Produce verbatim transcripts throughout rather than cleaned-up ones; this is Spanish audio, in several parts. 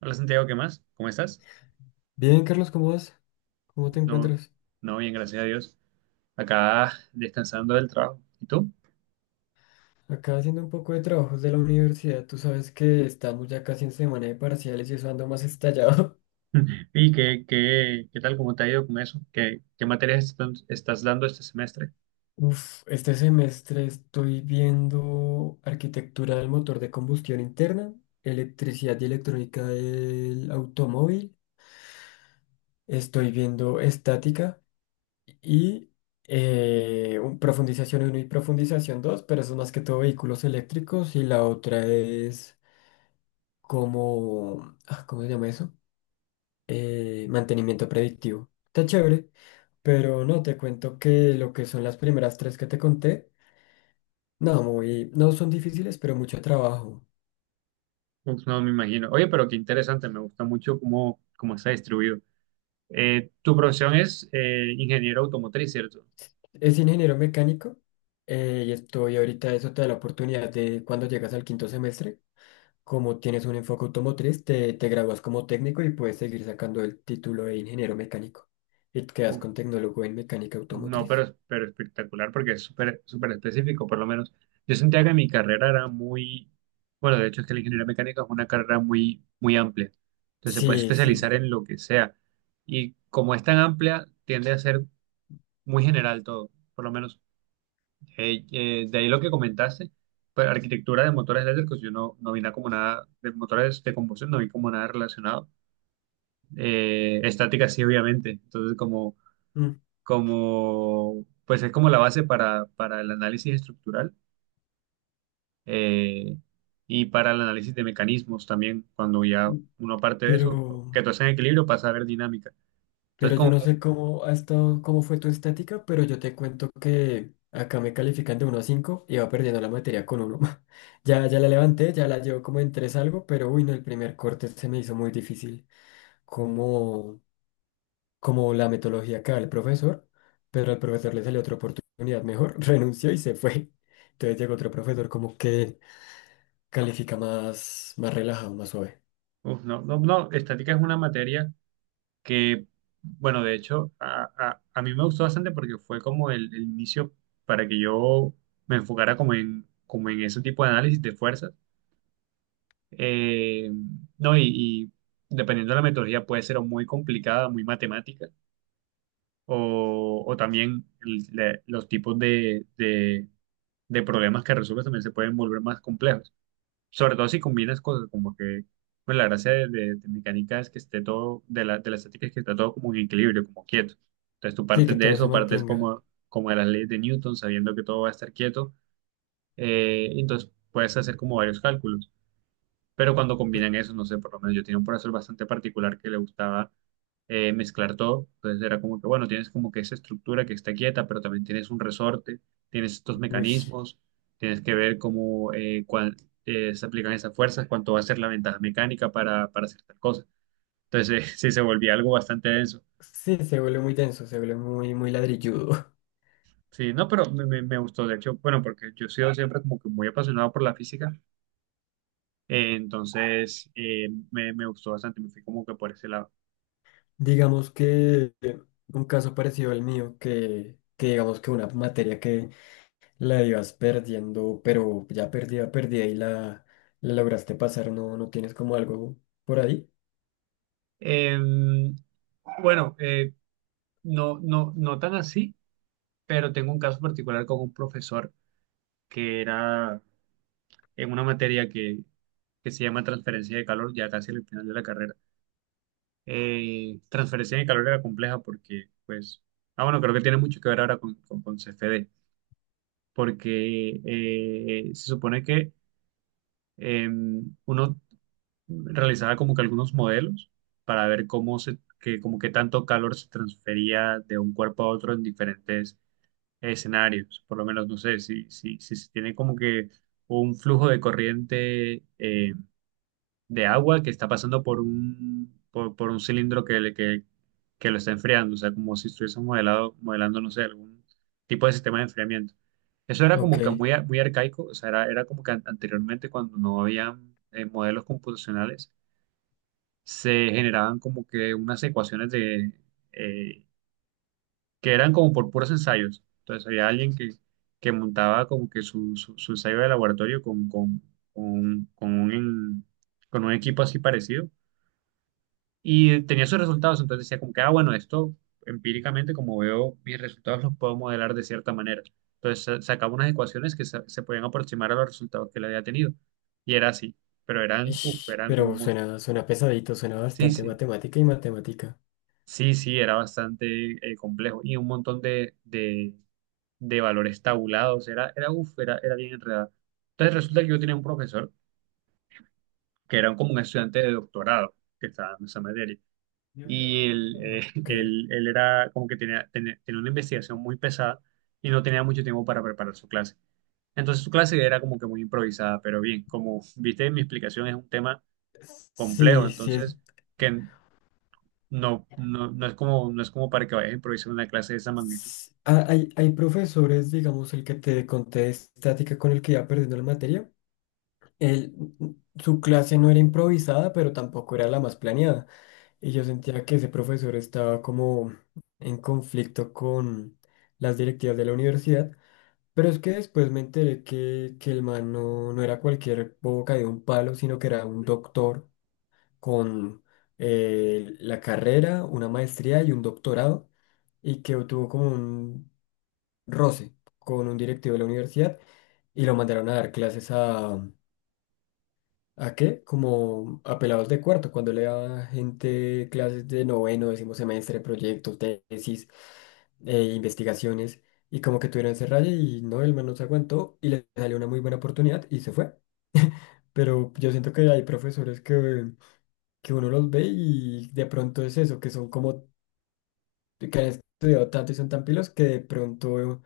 Hola Santiago, ¿qué más? ¿Cómo estás? Bien, Carlos, ¿cómo vas? ¿Cómo te No, encuentras? no, bien, gracias a Dios. Acá descansando del trabajo. ¿Y tú? Acá haciendo un poco de trabajos de la universidad. Tú sabes que estamos ya casi en semana de parciales y eso ando más estallado. ¿Y qué, qué, qué tal? ¿Cómo te ha ido con eso? ¿Qué, qué materias están- estás dando este semestre? Uf, este semestre estoy viendo arquitectura del motor de combustión interna, electricidad y electrónica del automóvil. Estoy viendo estática y eh, un- profundización uno y profundización dos, pero eso es más que todo vehículos eléctricos, y la otra es como, ah, ¿cómo se llama eso? Eh, mantenimiento predictivo. Está chévere, pero no, te cuento que lo que son las primeras tres que te conté, no, muy, no son difíciles, pero mucho trabajo. Uf, no me imagino. Oye, pero qué interesante, me gusta mucho cómo, cómo está distribuido. Eh, tu profesión es eh, ingeniero automotriz, ¿cierto? Es ingeniero mecánico, eh, y estoy ahorita, eso te da la oportunidad de cuando llegas al quinto semestre, como tienes un enfoque automotriz, te, te gradúas como técnico y puedes seguir sacando el título de ingeniero mecánico y te quedas Uf, con tecnólogo en mecánica no, automotriz. pero, pero espectacular porque es súper súper específico, por lo menos. Yo sentía que mi carrera era muy, bueno, de hecho es que la ingeniería mecánica es una carrera muy, muy amplia. Entonces se puede Sí, sí. especializar en lo que sea. Y como es tan amplia, tiende a ser muy general todo, por lo menos. Eh, eh, de ahí lo que comentaste, pues, arquitectura de motores eléctricos, yo no, no vi nada como nada, de motores de combustión, no vi como nada relacionado. Eh, estática sí, obviamente. Entonces como mm, como, pues es como la base para, para el análisis estructural eh, y para el análisis de mecanismos también, cuando ya uno parte de Pero... eso, que todo está en equilibrio, pasa a ver dinámica. Entonces, Pero yo como, no sé cómo ha estado, cómo fue tu estática, pero yo te cuento que acá me califican de uno a cinco y va perdiendo la materia con uno. Ya, ya la levanté, ya la llevo como en tres algo, pero uy, no, el primer corte se me hizo muy difícil, como, como la metodología que da el profesor, pero al profesor le salió otra oportunidad mejor, renunció y se fue. Entonces llegó otro profesor como que califica más, más relajado, más suave. uf, no, no, no, estática es una materia que, bueno, de hecho, a, a- a mí me gustó bastante porque fue como el, el inicio para que yo me enfocara como en, como en ese tipo de análisis de fuerzas. Eh, no, y y dependiendo de la metodología, puede ser o muy complicada, muy matemática o, o también el- le- los tipos de, de- de problemas que resuelves también se pueden volver más complejos. Sobre todo si combinas cosas, como que pues, la gracia de, de- de mecánica es que esté todo, de la, de la estática es que está todo como en equilibrio, como quieto. Entonces tú Sí, que partes de todo se eso, partes mantenga. como, como de las leyes de Newton, sabiendo que todo va a estar quieto, eh, entonces puedes hacer como varios cálculos. Pero cuando combinan Uy, eso, no sé, por lo menos yo tenía un profesor bastante particular que le gustaba eh, mezclar todo. Entonces era como que, bueno, tienes como que esa estructura que está quieta, pero también tienes un resorte, tienes estos uy. mecanismos, tienes que ver cómo eh, cuán- eh, se aplican esas fuerzas, cuánto va a ser la ventaja mecánica para, para hacer tal cosa. Entonces eh, sí se volvía algo bastante denso. Sí, se vuelve muy denso, se vuelve muy, muy ladrilludo. Sí, no, pero me, me- me gustó, de hecho, bueno, porque yo he sido siempre como que muy apasionado por la física, eh, entonces eh, me, me gustó bastante, me fui como que por ese lado. Digamos que eh, un caso parecido al mío, que, que digamos que una materia que la ibas perdiendo, pero ya perdida, perdida y la, la lograste pasar, no, no tienes como algo por ahí. Eh, Bueno, eh, no, no, no tan así, pero tengo un caso particular con un profesor que era en una materia que, que se llama transferencia de calor, ya casi al final de la carrera. Eh, transferencia de calor era compleja porque, pues, ah, bueno, creo que tiene mucho que ver ahora con, con, con C F D, porque eh, se supone que eh, uno realizaba como que algunos modelos para ver cómo se, que, como que tanto calor se transfería de un cuerpo a otro en diferentes escenarios, por lo menos, no sé, si, si, si se tiene como que un flujo de corriente eh, de agua que está pasando por un, por, por un cilindro que, le- que, que lo está enfriando, o sea, como si estuviésemos modelado, modelando, no sé, algún tipo de sistema de enfriamiento. Eso era como Ok. que muy, a- muy arcaico, o sea, era, era como que an- anteriormente cuando no había eh, modelos computacionales, se generaban como que unas ecuaciones de... eh, que eran como por puros ensayos. Entonces había alguien que, que montaba como que su, su, su ensayo de laboratorio con, con, con, un, con un con un equipo así parecido y tenía sus resultados. Entonces decía como que, ah, bueno, esto empíricamente, como veo mis resultados, los puedo modelar de cierta manera. Entonces sa- sacaba unas ecuaciones que se, se podían aproximar a los resultados que le había tenido. Y era así, pero eran, uff, Ish, eran como pero un montón. suena, suena pesadito, suena Sí, bastante sí. matemática y matemática. Sí, sí, era bastante eh, complejo y un montón de, de, de valores tabulados, era, era, uf, era, era bien enredada. Entonces resulta que yo tenía un profesor que era como un estudiante de doctorado que estaba dando esa materia. Y él, eh, Ok. él, él era como que tenía, tenía, tenía una investigación muy pesada y no tenía mucho tiempo para preparar su clase. Entonces su clase era como que muy improvisada, pero bien, como viste, mi explicación es un tema complejo, Sí, sí es. entonces que no, no, no es como, no es como para que vayas a improvisar una clase de esa magnitud. s- ah, Hay, hay profesores, digamos, el que te conté de estática con el que iba perdiendo la materia. Él, su clase no era improvisada, pero tampoco era la más planeada. Y yo sentía que ese profesor estaba como en conflicto con las directivas de la universidad, pero es que después me enteré que, que el man no, no era cualquier boca de un palo, sino que era un doctor con eh, la carrera, una maestría y un doctorado, y que tuvo como un roce con un directivo de la universidad y lo mandaron a dar clases. ¿A qué? Como a pelados de cuarto, cuando le da gente clases de noveno, décimo semestre, proyectos, tesis, eh, investigaciones, y como que tuvieron ese rayo y no, el man no se aguantó y le salió una muy buena oportunidad y se fue. Pero yo siento que hay profesores que, que uno los ve y de pronto es eso, que son como, que han estudiado tanto y son tan pilos que de pronto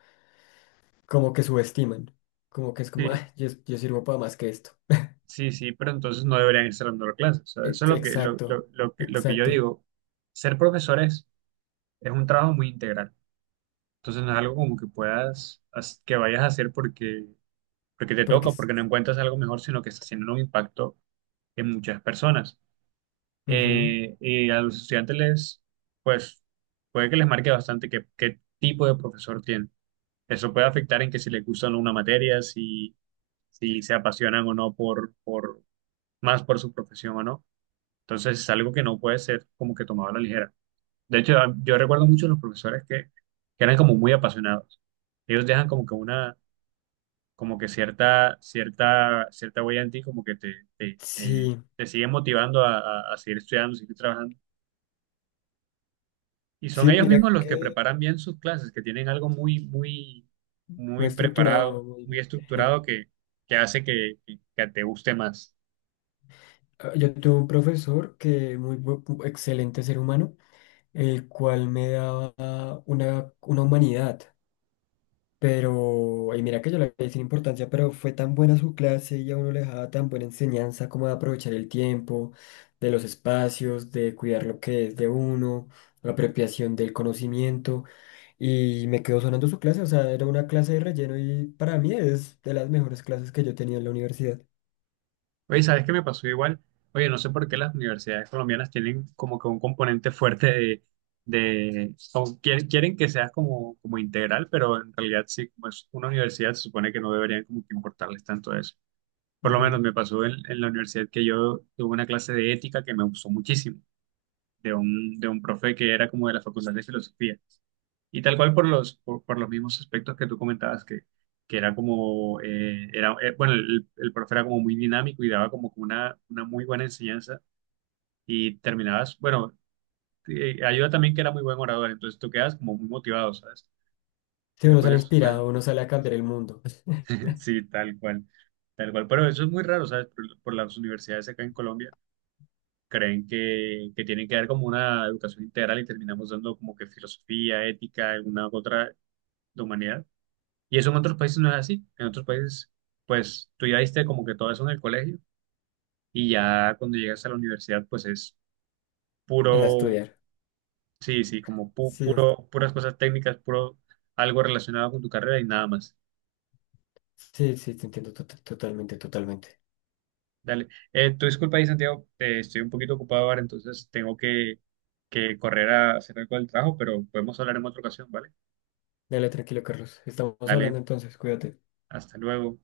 como que subestiman, como que es como, "Ay, Sí. yo, yo sirvo para más que esto". Sí, sí, pero entonces no deberían estar dando clases. O sea, eso es Ex- lo que, lo, lo- Exacto, lo que, lo que yo exacto, digo. Ser profesores es, es un trabajo muy integral. Entonces no es algo como que puedas, as- que vayas a hacer porque, porque te porque toca, porque no encuentras algo mejor, sino que está haciendo un impacto en muchas personas. Ujú. Eh, y a los estudiantes les, pues, puede que les marque bastante qué, qué tipo de profesor tienen. Eso puede afectar en que si les gusta o no una materia, si, si se apasionan o no por, por, más por su profesión o no. Entonces es algo que no puede ser como que tomado a la ligera. De hecho, a- yo recuerdo mucho los profesores que, que eran como muy apasionados. Ellos dejan como que una, como que cierta, cierta, cierta huella en ti, como que te, te, te, Sí, te siguen motivando a, a- a seguir estudiando, seguir trabajando. Y son sí, ellos mira mismos los que que preparan bien sus clases, que tienen algo muy, muy, muy muy estructurado, preparado, muy muy bien. estructurado que, que hace que, que que te guste más. Ah, yo tuve un profesor que muy bu- bu- excelente ser humano, el cual me daba una, una humanidad, pero, y mira que yo le di sin importancia, pero fue tan buena su clase y a uno le dejaba tan buena enseñanza como de aprovechar el tiempo, de los espacios, de cuidar lo que es de uno, la apropiación del conocimiento. Y me quedó sonando su clase, o sea, era una clase de relleno y para mí es de las mejores clases que yo tenía en la universidad. Oye, ¿sabes qué me pasó igual? Oye, no sé por qué las universidades colombianas tienen como que un componente fuerte de, de o quieren, quieren que seas como, como integral, pero en realidad sí, como es una universidad, se supone que no deberían como que importarles tanto eso. Por lo menos Ujú. me pasó en, en la universidad que yo tuve una clase de ética que me gustó muchísimo de un, de un profe que era como de la Facultad de Filosofía. Y tal cual por los, por, por los mismos aspectos que tú comentabas, que, que era como, eh, era, eh, bueno, el, el profe era como muy dinámico y daba como que una, una muy buena enseñanza y terminabas, bueno, eh, ayuda también que era muy buen orador, entonces tú quedas como muy motivado, ¿sabes? Sí, uno Después sale de sus clases. inspirado, uno sale a cambiar el mundo, Sí, tal cual, tal cual. Pero eso es muy raro, ¿sabes? Por, por las universidades acá en Colombia creen que, que tiene que dar como una educación integral y terminamos dando como que filosofía, ética, alguna otra de humanidad. Y eso en otros países no es así. En otros países, pues tú ya diste como que todo eso en el colegio y ya cuando llegas a la universidad, pues es a puro, estudiar. sí, sí, como pu- Sí, es- puro, puras cosas técnicas, puro algo relacionado con tu carrera y nada más. sí, sí, te entiendo to- to- totalmente, totalmente. Dale. Eh, tú disculpa ahí, Santiago, eh, estoy un poquito ocupado ahora, entonces tengo que, que correr a hacer algo del trabajo, pero podemos hablar en otra ocasión, ¿vale? Dale tranquilo, Carlos. Estamos Dale. hablando entonces, cuídate. Hasta luego.